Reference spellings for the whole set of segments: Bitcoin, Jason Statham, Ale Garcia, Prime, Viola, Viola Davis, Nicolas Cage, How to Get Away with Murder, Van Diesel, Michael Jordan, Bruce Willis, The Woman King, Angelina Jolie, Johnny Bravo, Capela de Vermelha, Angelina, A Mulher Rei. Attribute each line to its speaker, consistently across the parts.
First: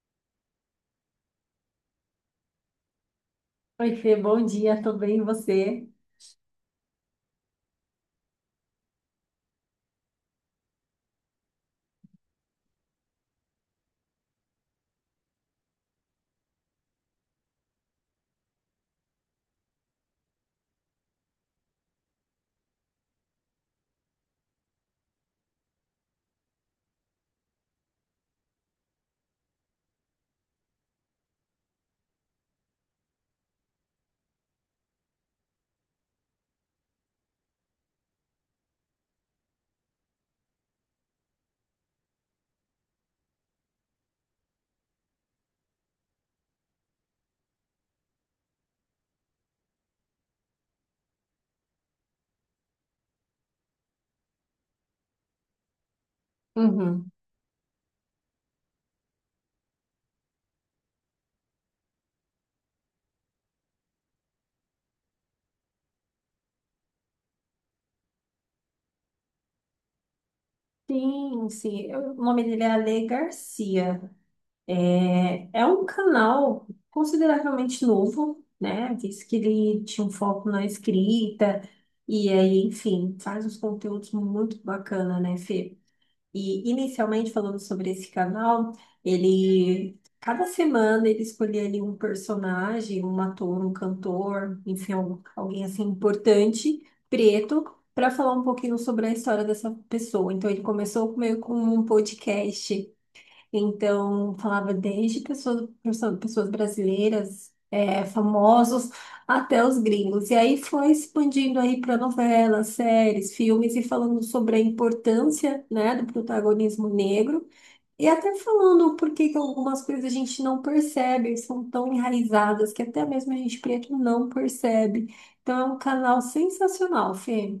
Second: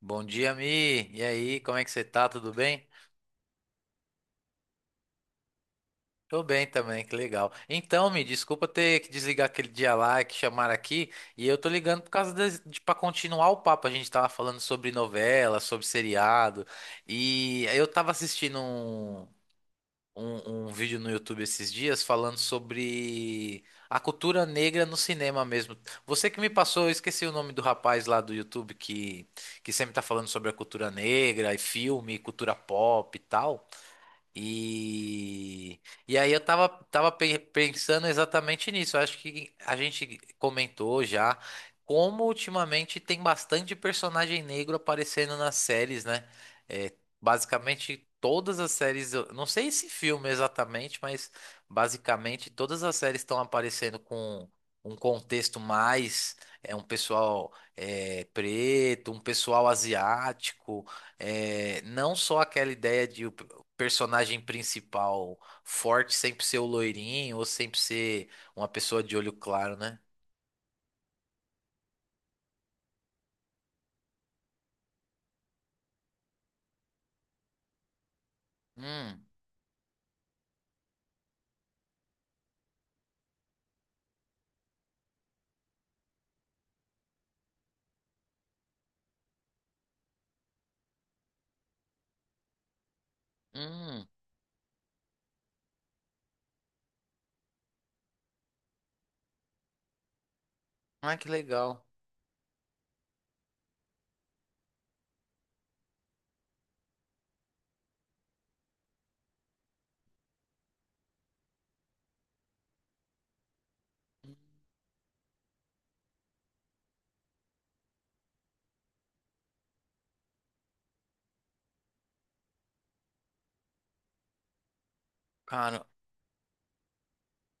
Speaker 1: Bom dia, Mi. E aí, como é que você tá? Tudo bem?
Speaker 2: Oi, Fê, bom dia, tudo bem, e você?
Speaker 1: Tô bem também, que legal. Então, Mi, desculpa ter que desligar aquele dia lá que chamaram aqui. E eu tô ligando por causa de para continuar o papo. A gente tava falando sobre novela, sobre seriado. E eu tava assistindo um vídeo no YouTube esses dias falando sobre a cultura negra no cinema mesmo. Você que me passou, eu esqueci o nome do rapaz lá do YouTube que sempre tá falando sobre a cultura negra e filme, cultura pop e tal. E, e aí eu pensando exatamente nisso. Eu acho que a gente comentou já como ultimamente tem bastante personagem negro aparecendo nas séries, né? É, basicamente todas as séries, eu não sei esse filme exatamente, mas basicamente todas as séries estão aparecendo com um contexto mais é um
Speaker 2: Uhum.
Speaker 1: pessoal é, preto, um pessoal asiático. É, não só aquela ideia de personagem principal forte sempre ser o loirinho ou sempre ser uma pessoa de olho claro, né?
Speaker 2: Sim, sim, o nome dele é Ale Garcia. É um canal consideravelmente novo, né? Diz
Speaker 1: Hum,
Speaker 2: que ele tinha um foco na escrita, e aí, enfim, faz uns conteúdos muito bacana, né, Fê? E inicialmente falando sobre esse canal, ele cada semana ele escolhia ali um personagem, um ator, um
Speaker 1: hum.
Speaker 2: cantor, enfim, alguém assim importante, preto, para falar um pouquinho sobre a história dessa pessoa. Então ele
Speaker 1: Ah,
Speaker 2: começou
Speaker 1: que
Speaker 2: meio com
Speaker 1: legal.
Speaker 2: um podcast então, falava desde pessoas, pessoas brasileiras, famosos, até os gringos. E aí foi expandindo aí para novelas, séries, filmes e falando sobre a importância, né, do protagonismo negro. E até falando por que que algumas coisas a gente não percebe, são tão enraizadas que até mesmo a gente preto não percebe. Então, é um
Speaker 1: Cara,
Speaker 2: canal sensacional, Fê.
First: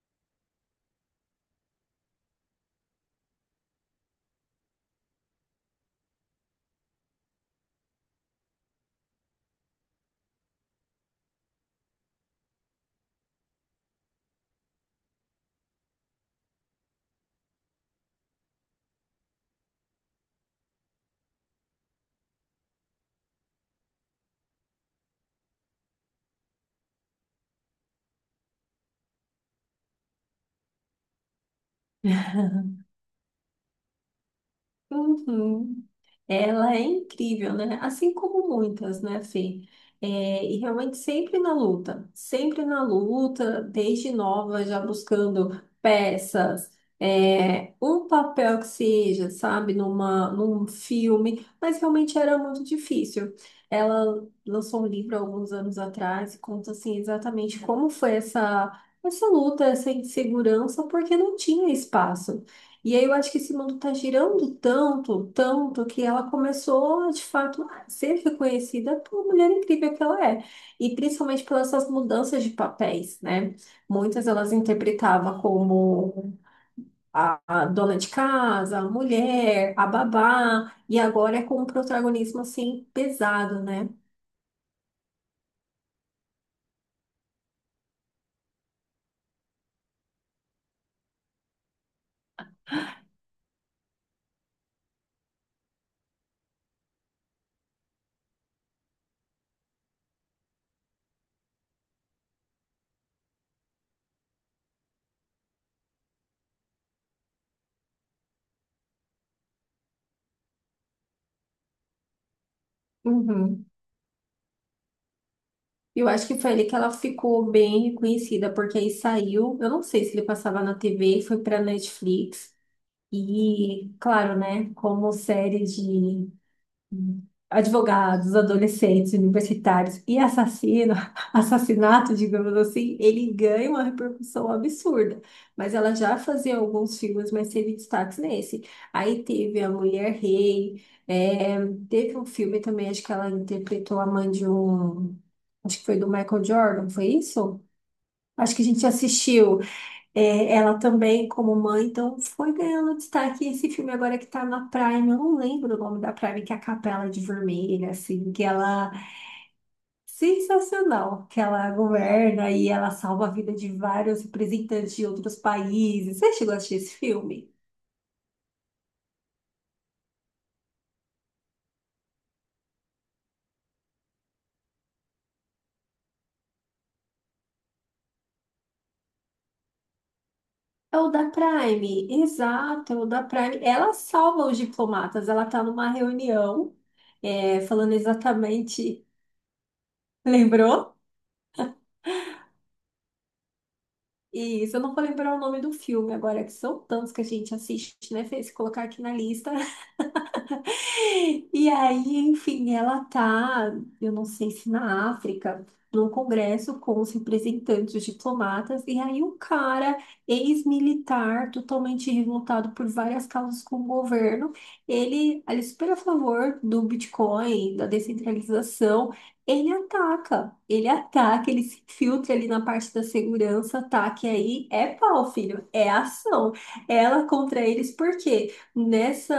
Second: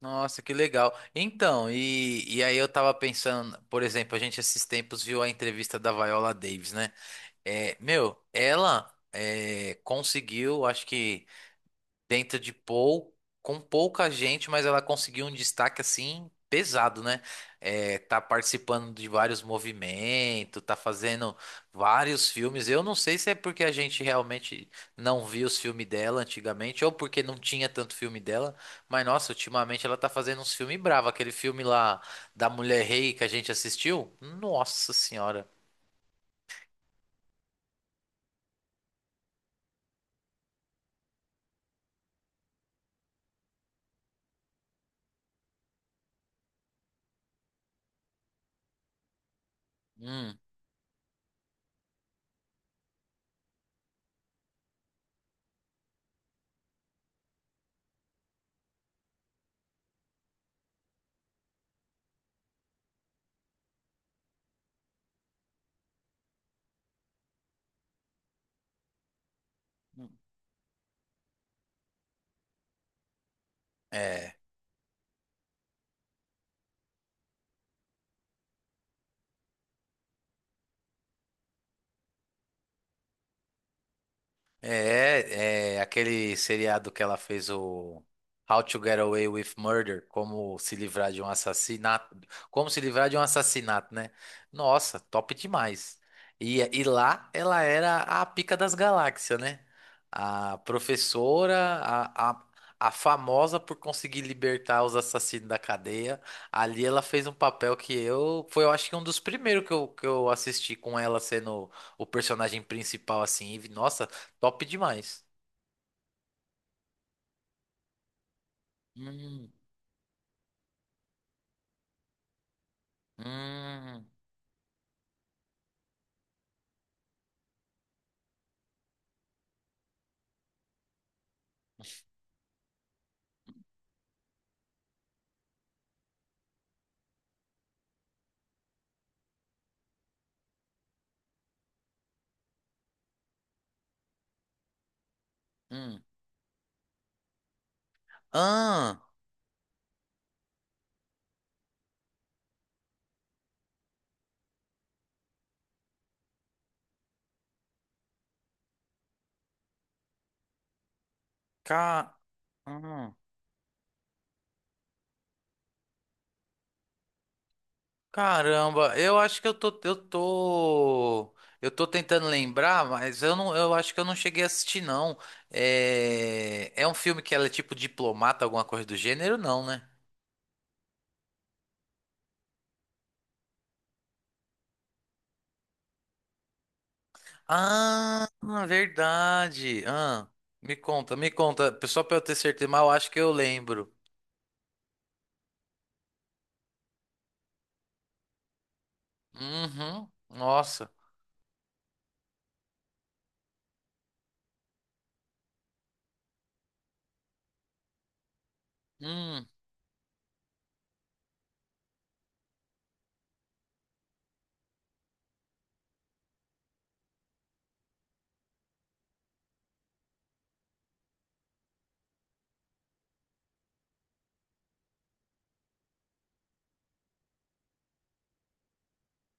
Speaker 1: nossa, que legal. Então, e aí eu tava pensando, por exemplo, a gente esses tempos viu a entrevista da Viola Davis, né? É, meu, ela é, conseguiu, acho que dentro de pou, com pouca gente, mas ela conseguiu um destaque assim pesado, né? É, tá participando de vários movimentos, tá fazendo vários filmes. Eu não sei se é porque a gente realmente não viu os filmes dela antigamente ou porque não tinha tanto filme dela, mas nossa, ultimamente ela tá fazendo uns filmes bravos. Aquele filme lá da Mulher Rei que a gente assistiu, nossa senhora.
Speaker 2: Uhum. Ela é incrível, né? Assim como muitas, né, Fê? É, e realmente sempre na luta, desde nova, já buscando peças, um papel que seja, sabe, numa,
Speaker 1: Hum,
Speaker 2: num filme, mas realmente era muito difícil. Ela lançou um livro há alguns anos atrás e conta, assim, exatamente como foi essa luta, essa insegurança, porque não tinha espaço. E aí eu acho que esse mundo está girando tanto, tanto, que ela começou, de fato, a ser reconhecida por mulher incrível que ela é. E principalmente pelas essas mudanças de papéis, né? Muitas
Speaker 1: é.
Speaker 2: elas interpretavam como a dona de casa, a mulher, a babá, e agora é com um protagonismo, assim, pesado, né?
Speaker 1: É, é aquele seriado que ela fez o How to Get Away with Murder, como se livrar de um assassinato, como se livrar de um assassinato, né? Nossa, top demais. E lá ela era a pica das galáxias, né? A professora, a famosa por conseguir libertar os assassinos da cadeia. Ali ela fez um papel que eu, foi eu acho que um dos primeiros que eu assisti com ela sendo o personagem principal assim,
Speaker 2: Uhum.
Speaker 1: e, nossa, top demais.
Speaker 2: Eu acho que foi ali que ela ficou bem reconhecida, porque aí
Speaker 1: Hum,
Speaker 2: saiu, eu não sei se ele passava na TV, foi para Netflix. E,
Speaker 1: hum,
Speaker 2: claro, né, como série de advogados, adolescentes, universitários e assassino, assassinato, digamos assim, ele ganha uma repercussão absurda. Mas ela já fazia alguns filmes, mas teve destaques nesse. Aí teve A Mulher Rei, teve um filme também, acho que ela interpretou a mãe de um. Acho que foi
Speaker 1: hum.
Speaker 2: do Michael Jordan, foi isso? Acho que a gente
Speaker 1: Ah,
Speaker 2: assistiu. É, ela também, como mãe, então foi ganhando destaque. E esse filme agora que tá na Prime, eu não lembro o nome da Prime, que é a Capela de Vermelha, assim, que ela. Sensacional, que ela
Speaker 1: ca...
Speaker 2: governa e ela
Speaker 1: hum.
Speaker 2: salva a vida de vários representantes de outros países. Você chegou a assistir esse filme?
Speaker 1: Caramba, eu acho que eu tô tentando lembrar, mas eu não, eu acho que eu não cheguei a assistir, não. É, é um filme que ela é tipo diplomata, alguma coisa do gênero, não, né?
Speaker 2: É o da Prime, exato, é o da Prime. Ela salva os diplomatas, ela tá numa reunião, falando
Speaker 1: Ah,
Speaker 2: exatamente.
Speaker 1: verdade. Ah, me
Speaker 2: Lembrou?
Speaker 1: conta, me conta. Só pra eu ter certeza, mas eu acho que eu lembro.
Speaker 2: Isso, eu não vou lembrar o nome do filme agora, que são tantos que a gente assiste, né, Fê? Se colocar aqui na lista,
Speaker 1: Uhum, nossa.
Speaker 2: e aí, enfim, ela tá, eu não sei se na África, num congresso com os representantes diplomatas, e aí um
Speaker 1: Hum,
Speaker 2: cara, ex-militar, totalmente revoltado por várias causas com o governo, ele é super a favor do Bitcoin, da descentralização, ele ataca, ele ataca, ele se filtra ali na parte da segurança, ataque aí é pau, filho, é ação. Ela contra eles, por quê? Nessa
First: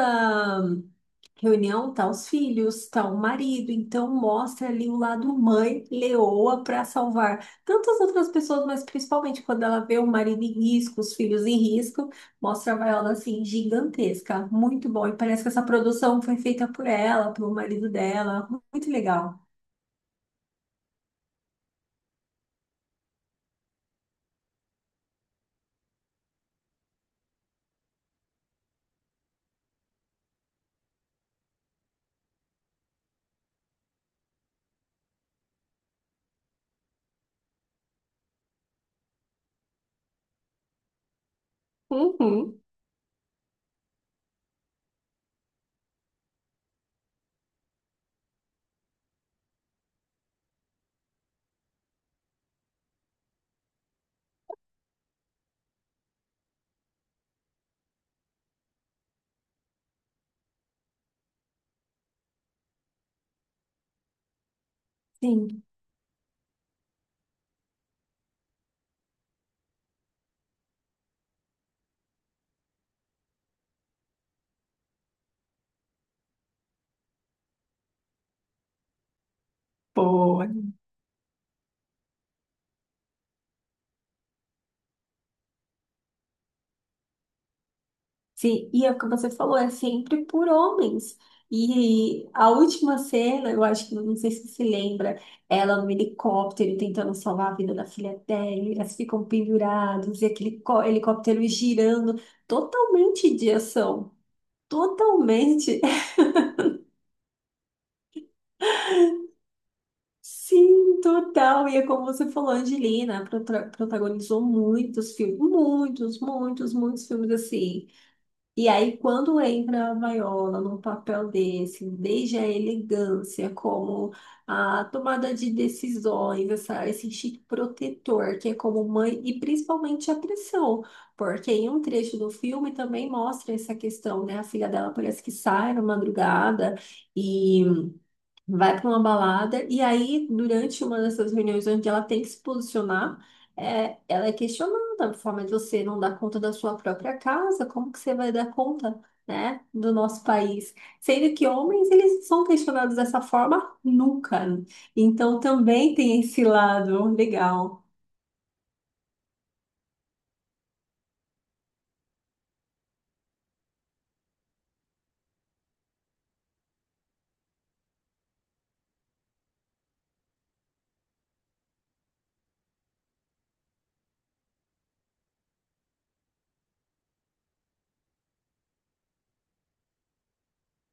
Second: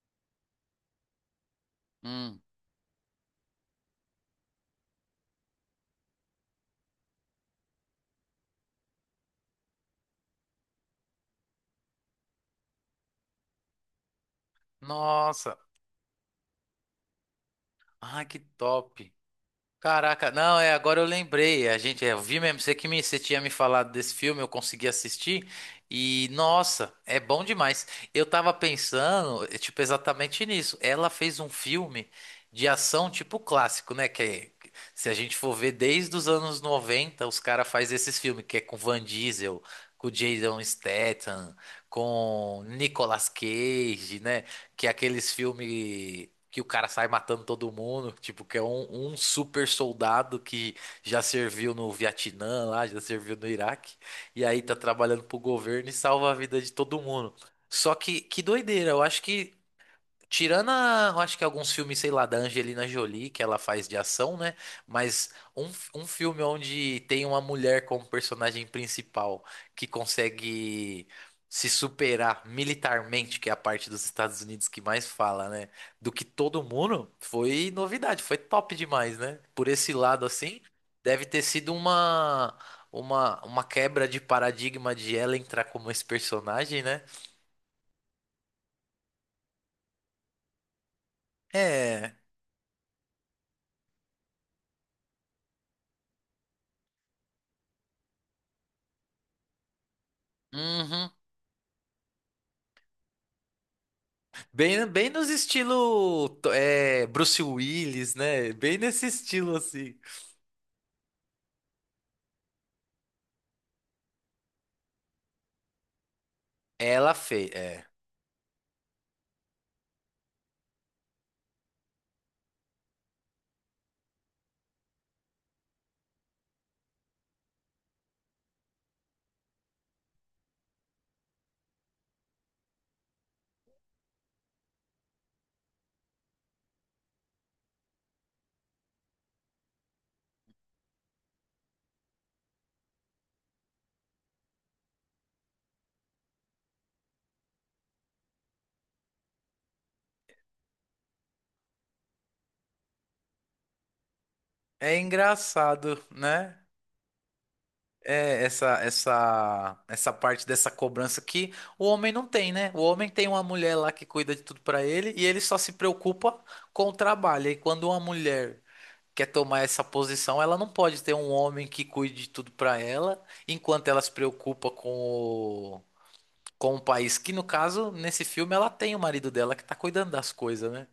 Speaker 2: reunião tá os
Speaker 1: hum.
Speaker 2: filhos, tá o marido, então mostra ali o lado mãe leoa para salvar tantas outras pessoas, mas principalmente quando ela vê o marido em risco, os filhos em risco, mostra a Viola assim gigantesca, muito bom. E parece que
Speaker 1: Nossa.
Speaker 2: essa produção foi feita por ela, pelo marido
Speaker 1: Ai, que
Speaker 2: dela, muito
Speaker 1: top.
Speaker 2: legal.
Speaker 1: Caraca, não, é, agora eu lembrei. A gente, é, eu vi mesmo, você que me, você tinha me falado desse filme, eu consegui assistir. E, nossa, é bom demais. Eu tava pensando, tipo, exatamente nisso. Ela fez um filme de ação, tipo, clássico, né? Que se a gente for ver desde os anos 90, os caras fazem esses filmes, que é com Van Diesel, com Jason Statham,
Speaker 2: Uhum.
Speaker 1: com Nicolas Cage, né? Que é aqueles filmes que o cara sai matando todo mundo, tipo, que é um super soldado que já serviu no Vietnã lá, já serviu no Iraque, e aí tá trabalhando pro governo e salva a vida de todo mundo. Só que doideira, eu acho que tirando, eu acho que alguns filmes, sei lá, da Angelina Jolie, que ela faz de ação, né? Mas
Speaker 2: Sim.
Speaker 1: um filme onde tem uma mulher como personagem principal que consegue se superar militarmente, que é a parte dos Estados Unidos que mais fala, né? Do que todo mundo, foi novidade, foi top demais, né? Por esse lado,
Speaker 2: Boa.
Speaker 1: assim, deve ter sido uma quebra de paradigma de ela entrar como esse personagem, né?
Speaker 2: Sim, e é o que você falou, é sempre por homens.
Speaker 1: É.
Speaker 2: E a última cena, eu acho que não sei se você lembra, ela no helicóptero tentando salvar a vida da filha dela, e elas ficam pendurados, e aquele
Speaker 1: Uhum.
Speaker 2: helicóptero girando, totalmente de ação,
Speaker 1: Bem,
Speaker 2: totalmente.
Speaker 1: é, Bruce Willis, né? Bem nesse estilo assim.
Speaker 2: Sim, total. E é como você falou, a Angelina protagonizou muitos filmes, muitos, muitos, muitos
Speaker 1: Ela
Speaker 2: filmes
Speaker 1: fez, é.
Speaker 2: assim. E aí, quando entra a Viola num papel desse, desde a elegância, como a tomada de decisões, esse instinto protetor, que é como mãe, e principalmente a pressão, porque em um trecho do filme também mostra essa questão, né? A filha dela parece que sai na madrugada e vai para uma balada e aí, durante uma dessas reuniões onde ela tem que se posicionar, ela é questionada, a forma de você não dar conta da sua própria casa, como que você vai dar conta, né, do nosso país? Sendo que homens, eles são questionados dessa forma nunca.
Speaker 1: É
Speaker 2: Então, também
Speaker 1: engraçado,
Speaker 2: tem esse
Speaker 1: né?
Speaker 2: lado legal.
Speaker 1: É essa parte dessa cobrança que o homem não tem, né? O homem tem uma mulher lá que cuida de tudo pra ele e ele só se preocupa com o trabalho. E quando uma mulher quer tomar essa posição, ela não pode ter um homem que cuide de tudo pra ela, enquanto ela se preocupa com um país que, no caso, nesse filme, ela tem o marido dela que tá cuidando das coisas, né?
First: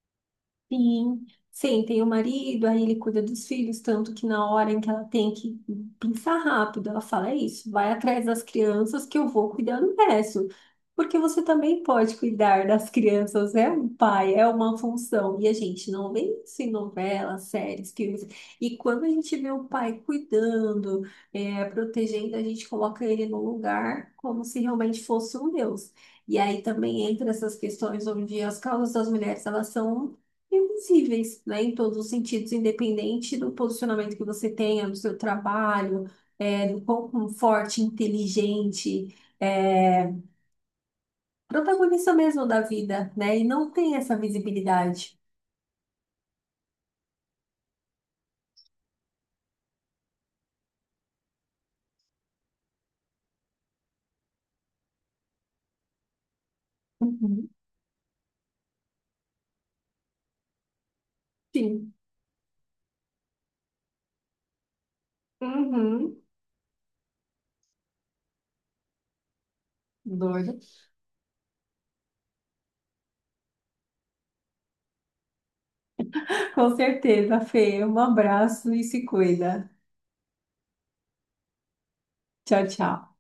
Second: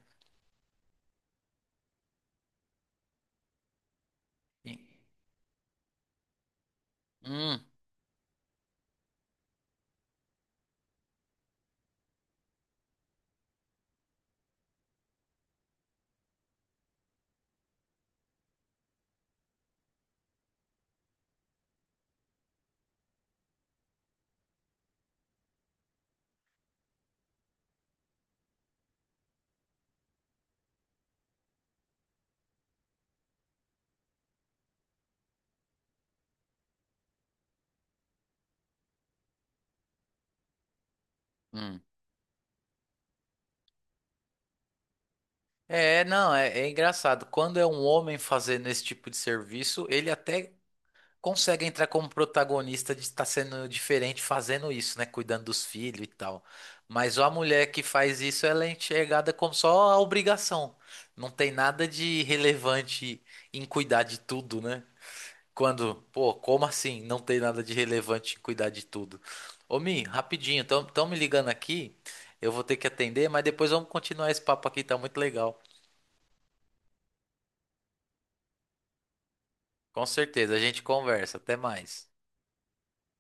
Speaker 2: Sim, sim, tem o marido, aí ele cuida dos filhos, tanto que na hora
Speaker 1: E-
Speaker 2: em que ela tem que pensar rápido, ela fala, é
Speaker 1: Hum,
Speaker 2: isso, vai atrás das crianças que eu vou cuidar do resto. Porque você também pode cuidar das crianças, é um pai, é uma função. E a gente não vê isso em novelas, séries, filmes. E quando a gente vê o pai cuidando, protegendo, a gente coloca ele no lugar como se realmente fosse um deus. E aí também entra essas questões onde as causas das mulheres, elas são invisíveis, né, em todos os sentidos, independente do posicionamento que você tenha no seu trabalho, do quão forte, inteligente, é,
Speaker 1: hum.
Speaker 2: protagonista mesmo da vida, né, e não tem essa visibilidade.
Speaker 1: É, não, é, é engraçado. Quando é um homem fazendo esse tipo de serviço, ele até consegue entrar como protagonista de estar sendo diferente fazendo isso, né? Cuidando dos filhos e tal. Mas a
Speaker 2: Uhum.
Speaker 1: mulher que faz isso, ela é enxergada como só a obrigação. Não tem nada
Speaker 2: Sim.
Speaker 1: de relevante em cuidar de tudo, né? Quando,
Speaker 2: Uhum.
Speaker 1: pô, como assim? Não tem nada de relevante em cuidar de tudo. Ô, Mi,
Speaker 2: Doido.
Speaker 1: rapidinho, estão me ligando aqui. Eu vou ter que atender, mas depois vamos continuar esse papo aqui, tá muito legal.
Speaker 2: Com certeza, Fê. Um abraço e se cuida.
Speaker 1: Com certeza, a gente conversa. Até mais.
Speaker 2: Tchau, tchau.